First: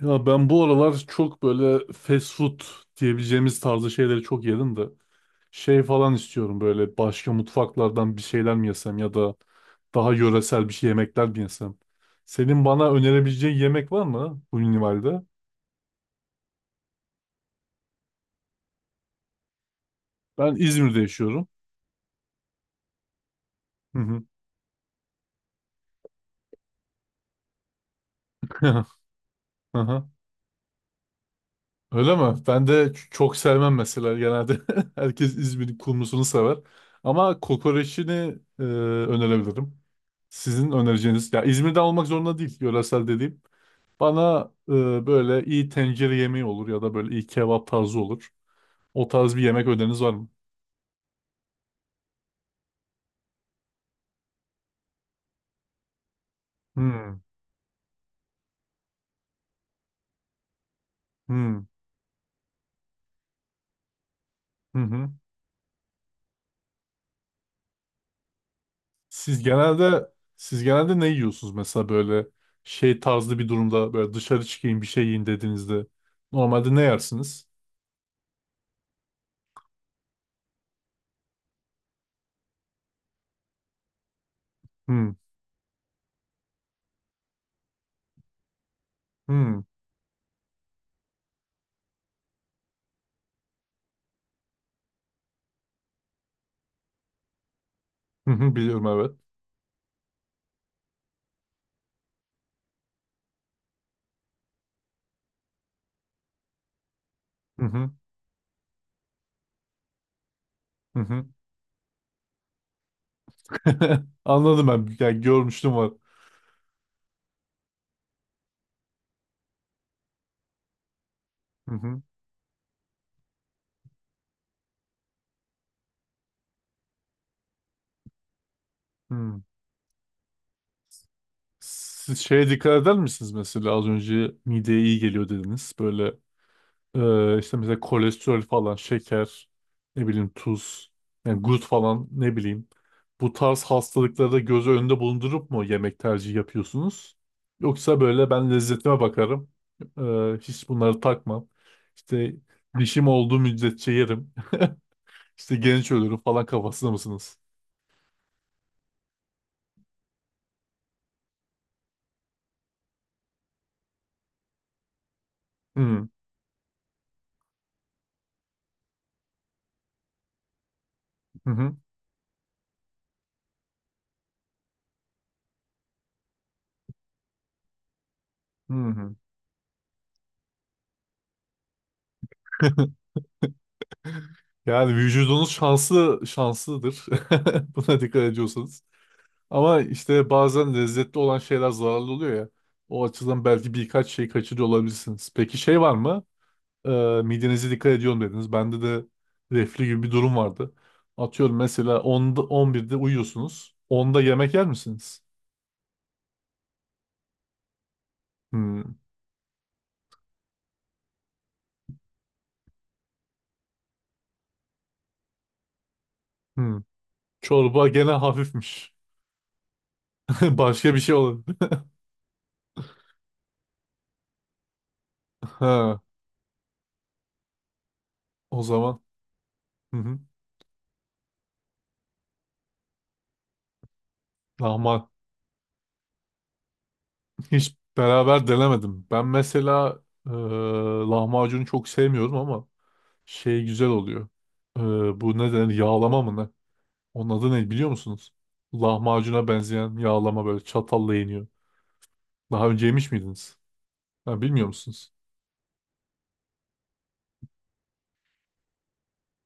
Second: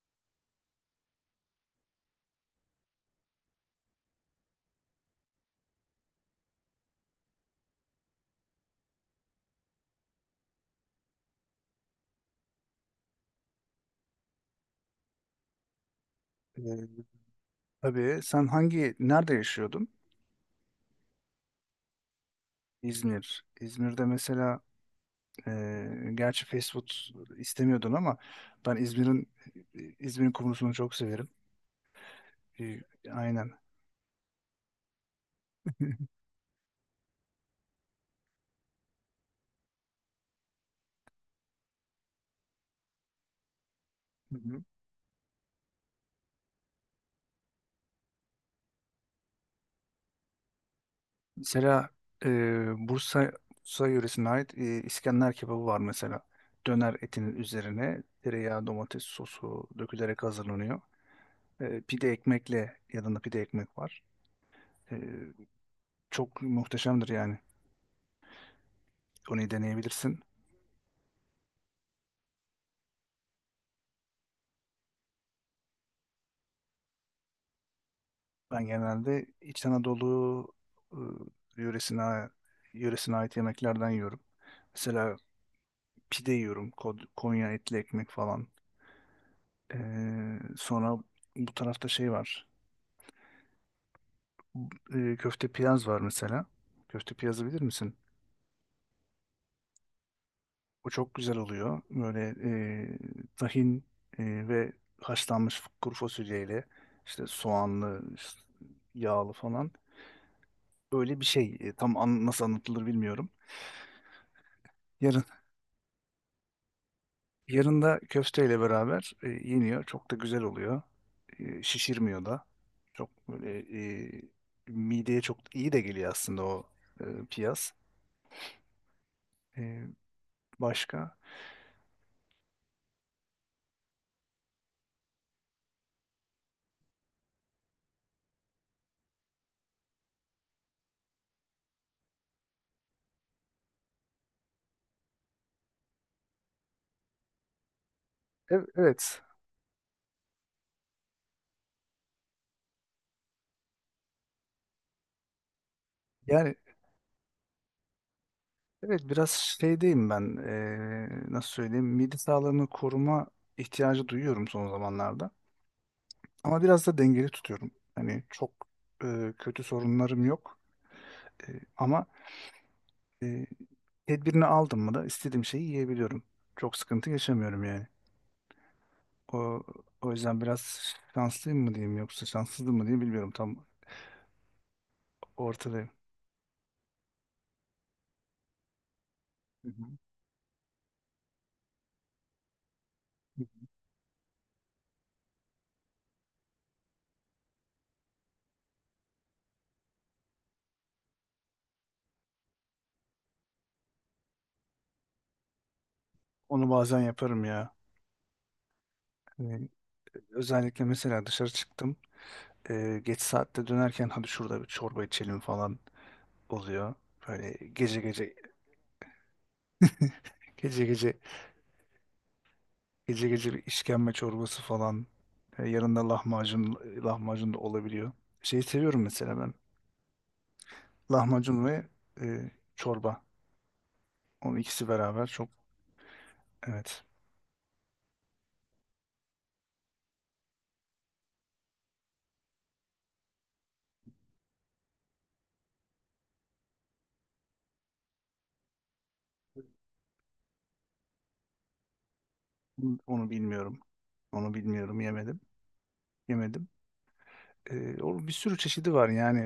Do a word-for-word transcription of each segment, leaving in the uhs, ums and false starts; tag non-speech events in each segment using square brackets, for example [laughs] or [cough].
Ya ben bu aralar çok böyle fast food diyebileceğimiz tarzı şeyleri çok yedim de şey falan istiyorum böyle başka mutfaklardan bir şeyler mi yesem ya da daha yöresel bir şey yemekler mi yesem. Senin bana önerebileceğin yemek var mı bu minimalde? Ee, tabii sen hangi nerede yaşıyordun? Ben İzmir'de yaşıyorum. İzmir. Hı İzmir'de hı. mesela e, gerçi fast food istemiyordun ama ben İzmir'in [laughs] İzmir'in kumrusunu çok severim. Öyle mi? Ben de E, ç- çok aynen. sevmem mesela genelde. [laughs] Herkes İzmir'in kumrusunu sever. Ama kokoreçini e, önerebilirim. Sizin önereceğiniz, ya İzmir'den olmak zorunda değil, yöresel dediğim. Hı Bana hı. e, böyle iyi tencere yemeği olur ya da böyle iyi kebap tarzı olur. O tarz bir yemek öneriniz var mı? Mesela e, Bursa Bursa yöresine ait e, İskender kebabı var mesela. Döner Hmm, etinin üzerine tereyağı, domates sosu dökülerek hazırlanıyor. hmm, E, pide ekmekle yanında pide ekmek var. hı E, hı. çok muhteşemdir yani. Siz Onu genelde deneyebilirsin. siz genelde ne yiyorsunuz mesela böyle şey tarzı bir durumda böyle dışarı çıkayım bir şey yiyin dediğinizde normalde ne yersiniz? Ben genelde İç Anadolu ıı, yöresine, yöresine ait yemeklerden yiyorum. Hmm. Mesela pide yiyorum. Kod- Konya etli ekmek falan. Hmm. Ee, sonra bu tarafta şey var. Bu- e, köfte piyaz var mesela. Köfte piyazı bilir misin? Hı hı, biliyorum evet. O çok güzel oluyor. Böyle e, tahin e, ve haşlanmış kuru fasulyeyle işte Hı hı, soğanlı, işte yağlı falan hı böyle bir hı. şey. E, tam an- nasıl anlatılır bilmiyorum. [laughs] Anladım ben. Yani Yarın görmüştüm var. yarın da köfteyle beraber e, yeniyor. Çok da güzel oluyor. E, Hı hı, şişirmiyor da. Çok böyle e, mideye çok iyi de geliyor aslında o e, piyaz. hı. E, başka? Siz şeye dikkat eder misiniz mesela az önce mideye iyi geliyor dediniz. Böyle e, işte mesela kolesterol falan, şeker, ne bileyim tuz, yani gut falan ne bileyim. Bu tarz hastalıkları da göz önünde bulundurup mu yemek tercihi yapıyorsunuz? Yoksa böyle ben Ev- lezzetime evet. bakarım. E, hiç bunları takmam. İşte dişim olduğu müddetçe yerim. [laughs] İşte genç ölürüm falan Yani kafasında mısınız? evet, biraz şeydeyim ben, eee, nasıl söyleyeyim, mide sağlığını koruma ihtiyacı duyuyorum son zamanlarda Hı ama biraz da dengeli tutuyorum. Hani çok eee, kötü sorunlarım yok. hı Eee, hı. ama eee, tedbirini aldım mı da istediğim şeyi yiyebiliyorum. Çok sıkıntı yaşamıyorum yani. Hı hı. O, o yüzden biraz şanslıyım mı diyeyim yoksa şanssızım mı diyeyim [laughs] bilmiyorum, tam Yani vücudunuz ortadayım. şanslı şanslıdır. [laughs] Buna dikkat ediyorsanız. Hı Ama hı. işte bazen lezzetli olan şeyler zararlı oluyor ya. O açıdan belki birkaç şey kaçırıyor olabilirsiniz. Peki şey var mı? Ee, midenize dikkat ediyorum dediniz. Bende de reflü gibi bir durum vardı. Atıyorum mesela onda on birde uyuyorsunuz. Onda yemek yer misiniz? Onu bazen yaparım ya. Hmm, Eee, özellikle mesela dışarı çıktım. E, geç saatte dönerken hadi şurada bir çorba içelim falan hmm. oluyor. Böyle Çorba gece gene gece hafifmiş. [laughs] [laughs] gece Başka bir şey gece olabilir. gece gece bir işkembe çorbası falan. E, yanında [laughs] lahmacun lahmacun da olabiliyor. O Şeyi zaman seviyorum mesela ben. hı hı. Lahmacun ve e, çorba. Onun ikisi Lahmacun beraber çok, evet. [laughs] hiç beraber denemedim. Ben mesela e, lahmacunu çok sevmiyorum ama şey güzel oluyor. E, bu ne denir? Yağlama mı ne? Onun adı ne biliyor musunuz? Lahmacuna benzeyen yağlama böyle çatalla yeniyor. Daha önce yemiş Onu miydiniz? bilmiyorum. Ha, Onu bilmiyor bilmiyorum, musunuz? yemedim. Yemedim. E, o bir sürü çeşidi var yani,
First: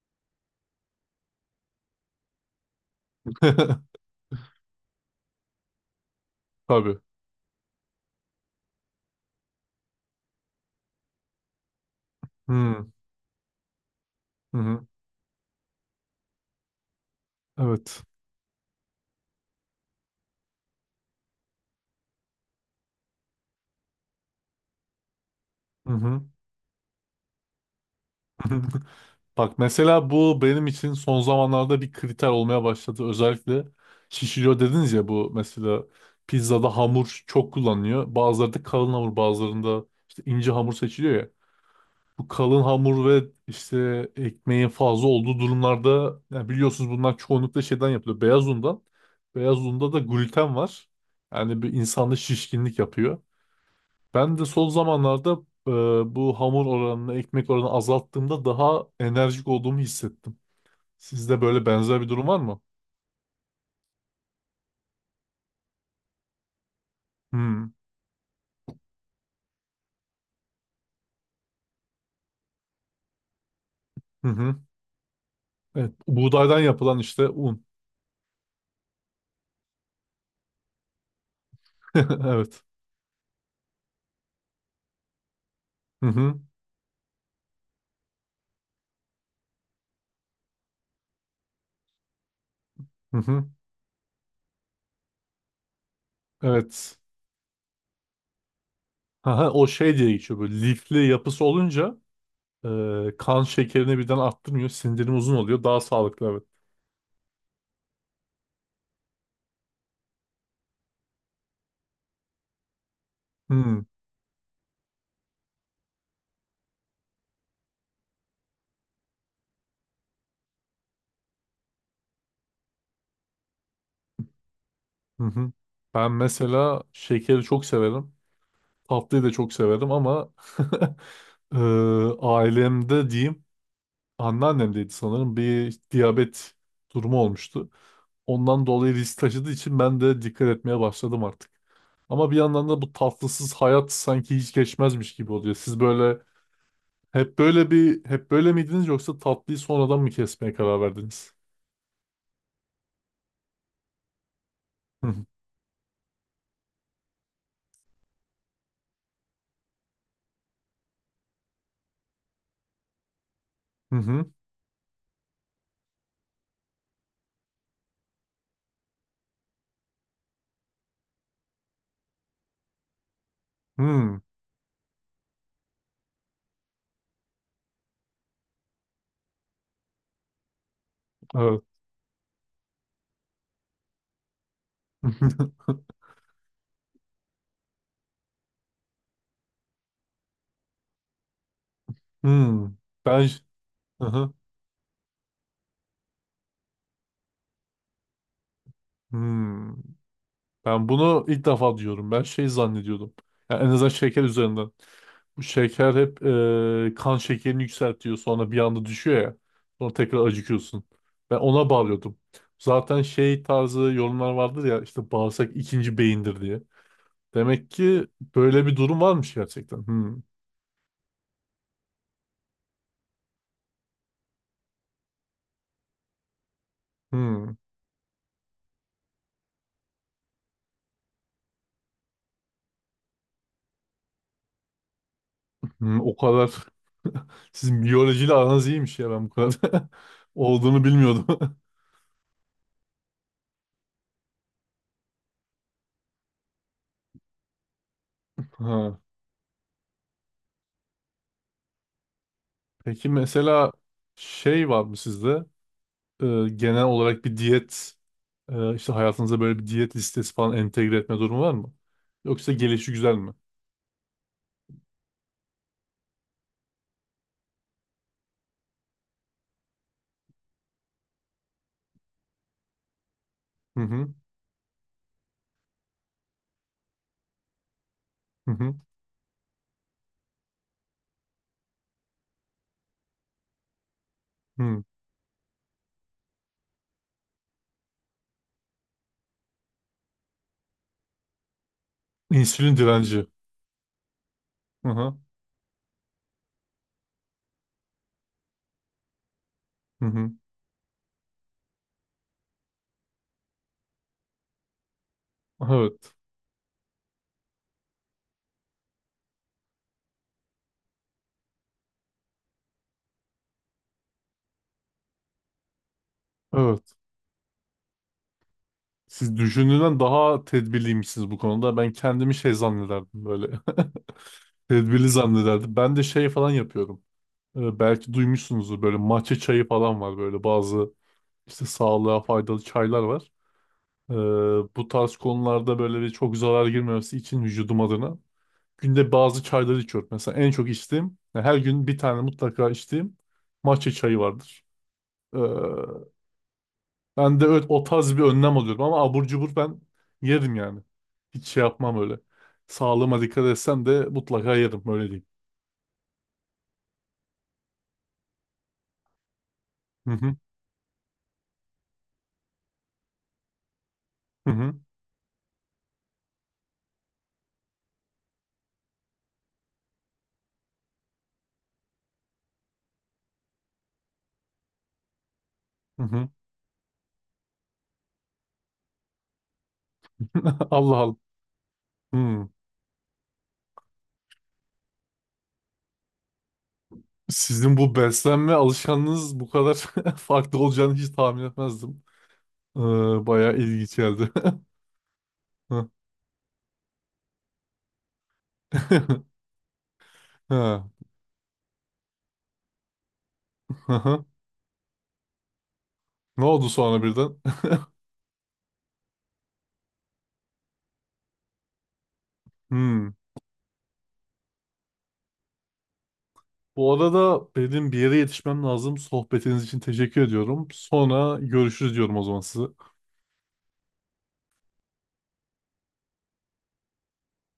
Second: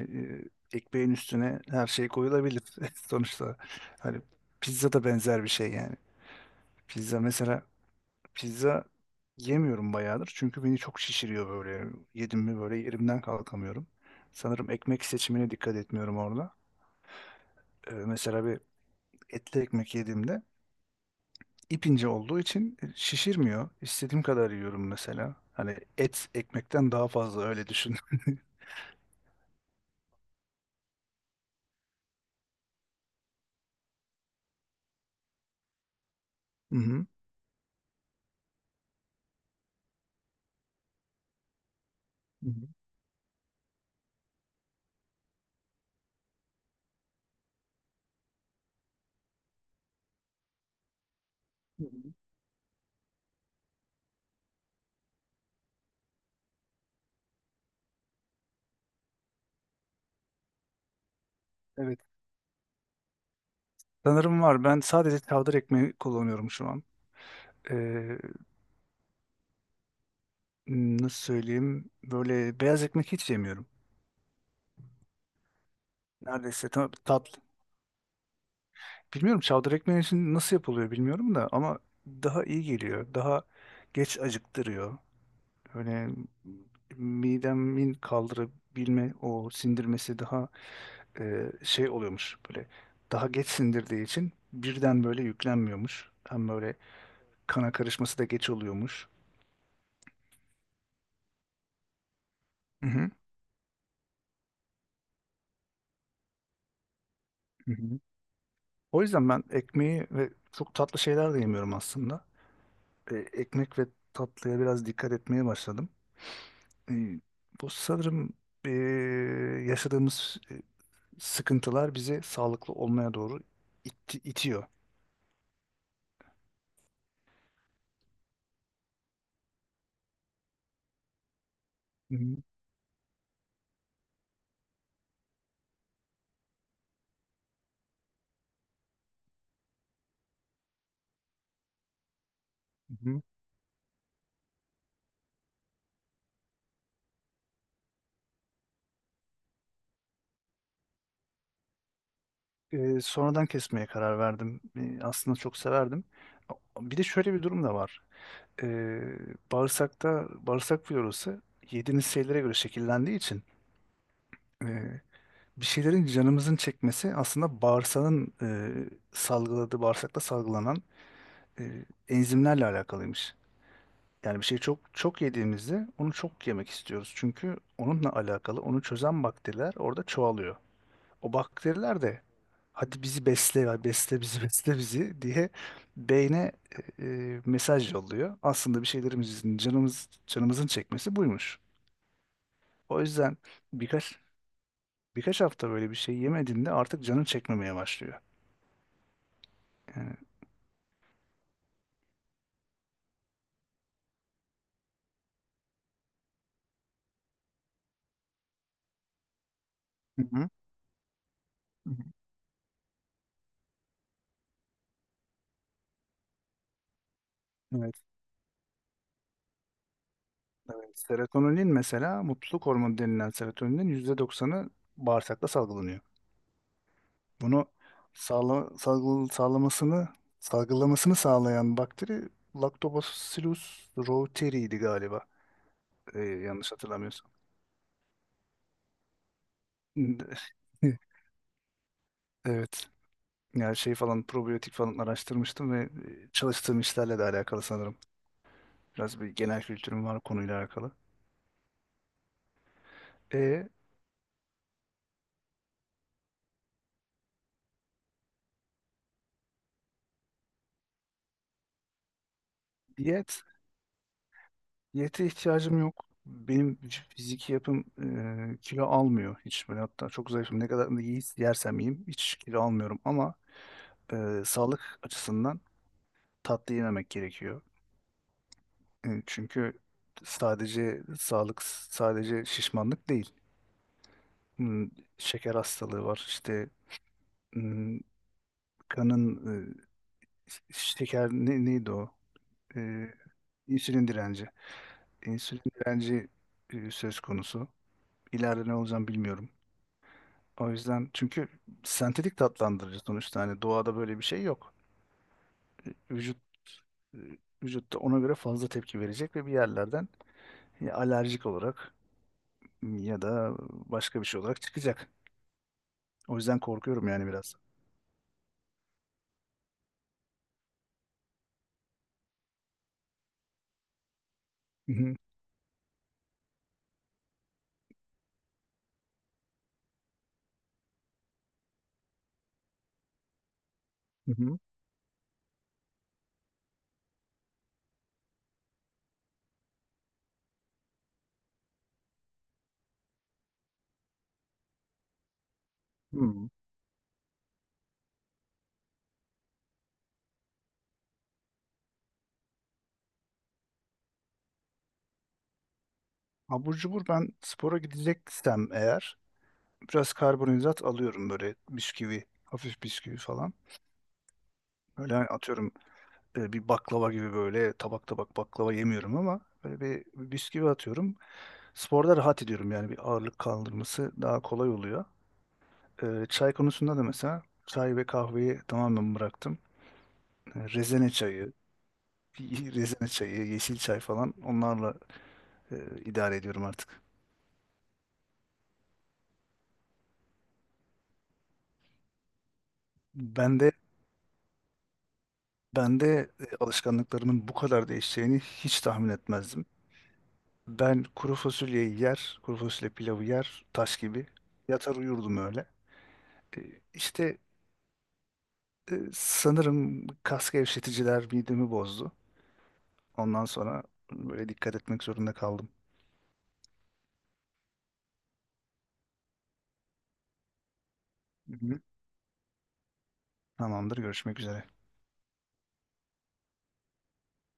e, ekmeğin üstüne her şey koyulabilir [laughs] sonuçta. [laughs] Hani pizza da benzer bir şey yani. Tabii. Pizza mesela, pizza yemiyorum bayağıdır çünkü beni çok şişiriyor böyle. Yedim Hı mi böyle hı. yerimden kalkamıyorum. Sanırım Hı. ekmek seçimine dikkat etmiyorum orada. E, Evet. mesela bir etli ekmek yediğimde ip ince olduğu için şişirmiyor. İstediğim kadar yiyorum mesela. Hani Hı hı. et ekmekten daha fazla öyle düşün. [laughs] [laughs] Bak mesela bu benim için son zamanlarda bir kriter olmaya başladı. Özellikle şişiriyor dediniz ya bu mesela pizzada Hı hı. hamur çok kullanılıyor. Bazıları da kalın hamur bazılarında işte ince hamur seçiliyor ya. Bu Hı kalın hı. hamur ve işte ekmeğin fazla olduğu durumlarda yani biliyorsunuz bunlar çoğunlukla şeyden yapılıyor. Beyaz undan. Beyaz unda da gluten var. Yani bir Hı hı. insanda şişkinlik yapıyor. Ben de son zamanlarda e, bu hamur oranını, ekmek oranını azalttığımda daha enerjik olduğumu hissettim. Sizde böyle Evet, benzer bir durum var mı? sanırım var. Ben sadece çavdar ekmeği kullanıyorum şu an. Hmm. Ee, nasıl söyleyeyim? Böyle beyaz ekmek hiç yemiyorum. Hı hı. Evet. Buğdaydan Neredeyse tam yapılan işte tatlı. un. Bilmiyorum, çavdar ekmeği için nasıl yapılıyor bilmiyorum da ama [laughs] daha Evet. iyi geliyor. Daha geç acıktırıyor. Hı Öyle hı. midemin kaldırabilme o sindirmesi daha e, şey oluyormuş, böyle Hı daha geç hı. sindirdiği için birden böyle yüklenmiyormuş. Hem böyle Evet. kana karışması da geç oluyormuş. Aha, o şey diye geçiyor böyle lifli yapısı olunca Hı hı. e, kan şekerini birden arttırmıyor. Sindirim uzun oluyor. Daha sağlıklı evet. Hı hı. O yüzden ben ekmeği ve çok tatlı şeyler de yemiyorum aslında. E, ekmek Hmm. ve tatlıya biraz dikkat etmeye başladım. E, bu sanırım e, yaşadığımız e, sıkıntılar bizi sağlıklı olmaya doğru itti- itiyor. Hı hı. Ben mesela şekeri çok severim. Tatlıyı da çok severim ama [laughs] eee, Hı hı, ailemde diyeyim anneannemdeydi sanırım bir diyabet durumu olmuştu. Ondan dolayı risk taşıdığı için ben de dikkat etmeye başladım artık. Ama bir yandan da bu hı hı. tatlısız hayat sanki hiç geçmezmiş gibi oluyor. Siz böyle hep böyle bir hep böyle miydiniz yoksa tatlıyı sonradan mı kesmeye karar verdiniz? E, sonradan kesmeye karar verdim. E, Hı aslında çok severdim. Bir de şöyle bir durum da var. E, bağırsakta bağırsak florası yediğiniz şeylere göre şekillendiği için hı hı. e, bir şeylerin canımızın çekmesi aslında bağırsağın e, salgıladığı, bağırsakta salgılanan e, enzimlerle alakalıymış. Hı. Hmm, Yani bir şeyi çok çok yediğimizde onu çok yemek istiyoruz. Çünkü onunla alakalı onu çözen bakteriler orada çoğalıyor. O evet. bakteriler de hadi bizi besle ya, besle bizi, [laughs] besle bizi diye [laughs] beyne e, e, mesaj yolluyor. Aslında bir şeylerimizin canımız canımızın çekmesi buymuş. Hmm. O Ben yüzden hı birkaç hı. birkaç hafta böyle bir şey yemediğinde artık canın çekmemeye başlıyor. Hmm. Yani Ben bunu ilk defa diyorum. Ben şey zannediyordum. Yani en azından şeker üzerinden. Bu şeker hep e, kan şekerini yükseltiyor. Sonra bir anda düşüyor ya. Sonra hı tekrar hı. acıkıyorsun. Ben ona Hı hı. bağlıyordum. Zaten şey tarzı yorumlar vardır ya işte bağırsak ikinci beyindir diye. Demek ki Evet, böyle bir durum varmış gerçekten. Hmm. evet. Serotonin mesela mutluluk hormonu denilen serotoninin yüzde doksanı bağırsakta salgılanıyor. Hmm. Bunu sağla, salgı- sağlamasını, salgılamasını sağlayan bakteri Lactobacillus reuteri'ydi galiba. Hmm. O Ee, kadar yanlış hatırlamıyorsam. [laughs] sizin biyolojiyle aranız iyiymiş ya ben bu kadar [laughs] olduğunu [laughs] bilmiyordum. [laughs] Evet. Yani şey falan, probiyotik falan araştırmıştım ve e, çalıştığım işlerle de alakalı sanırım. Ha. Biraz bir genel kültürüm var konuyla alakalı. Peki E, mesela şey var mı sizde? E, genel olarak bir diyet e, işte hayatınıza böyle bir diyet listesi falan entegre etme durumu var mı? Yoksa gelişi güzel mi? diyet Diyete ihtiyacım yok. Benim fiziki yapım e, kilo almıyor hiç böyle, hatta çok zayıfım. Ne kadar da yiyiz- yersem yiyeyim hiç kilo almıyorum ama Hı hı e, sağlık açısından tatlı yememek gerekiyor. hı hı. E, çünkü sadece sağlık, sadece şişmanlık değil. Hı. Hmm, şeker hastalığı var. İşte hmm, kanın e, şeker, ne, neydi o? İnsülin E, direnci. insülin direnci. Hı hı İnsülin direnci e, söz konusu. İleride ne olacağım bilmiyorum. hı hı. O yüzden, çünkü sentetik tatlandırıcı sonuçta, hani doğada böyle bir şey yok. Evet. Vücut vücutta ona göre fazla tepki verecek ve bir yerlerden ya alerjik olarak ya da başka bir şey olarak çıkacak. O yüzden Evet. korkuyorum yani biraz. Siz düşündüğünden daha tedbirliymişsiniz bu konuda. Ben kendimi şey zannederdim böyle. [laughs] Hı Tedbirli hı, zannederdim. Ben de şey falan yapıyorum. E, belki duymuşsunuzdur böyle matcha çayı falan var böyle bazı işte sağlığa faydalı çaylar var. Ee, hı hı, bu tarz konularda böyle bir çok zarar girmemesi için vücudum adına günde bazı çayları içiyorum. Mesela en çok içtiğim, yani her gün bir tane mutlaka içtiğim matcha çayı vardır. Ee, hı. ben de öyle, o tarz bir önlem alıyorum ama abur cubur ben yerim yani. Hiç şey yapmam öyle. Sağlığıma dikkat etsem de mutlaka yerim öyle diyeyim. Abur cubur ben spora gideceksem eğer Hı biraz hı karbonhidrat alıyorum, böyle bisküvi, hafif bisküvi falan. hı hı. Böyle hani atıyorum e, bir baklava gibi böyle tabak tabak baklava yemiyorum ama böyle bir bisküvi atıyorum. Sporda rahat ediyorum yani, bir ağırlık kaldırması daha kolay oluyor. Hı Ee, hı. çay konusunda da mesela çay ve kahveyi tamamen bıraktım. Ee, [laughs] Allah Rezene Allah. çayı, [laughs] Hmm. rezene çayı, yeşil çay falan, onlarla e, idare ediyorum artık. Sizin bu beslenme alışkanlığınız bu kadar [laughs] farklı olacağını hiç tahmin etmezdim. Ee, bayağı Ben de ilginç geldi. [laughs] Hı. ben de e, alışkanlıklarımın bu kadar değişeceğini hiç tahmin [laughs] etmezdim. Ha. Ben kuru fasulyeyi yer, kuru fasulye pilavı yer, Hı taş hı. gibi. Yatar uyurdum öyle. Ne Ee, oldu sonra birden? İşte e, sanırım kas gevşeticiler midemi bozdu. [laughs] Hmm. Ondan sonra böyle dikkat etmek zorunda kaldım. Bu arada benim bir yere yetişmem lazım. Sohbetiniz için teşekkür ediyorum. Sonra Hı hı. görüşürüz diyorum o zaman size. Tamamdır, görüşmek üzere.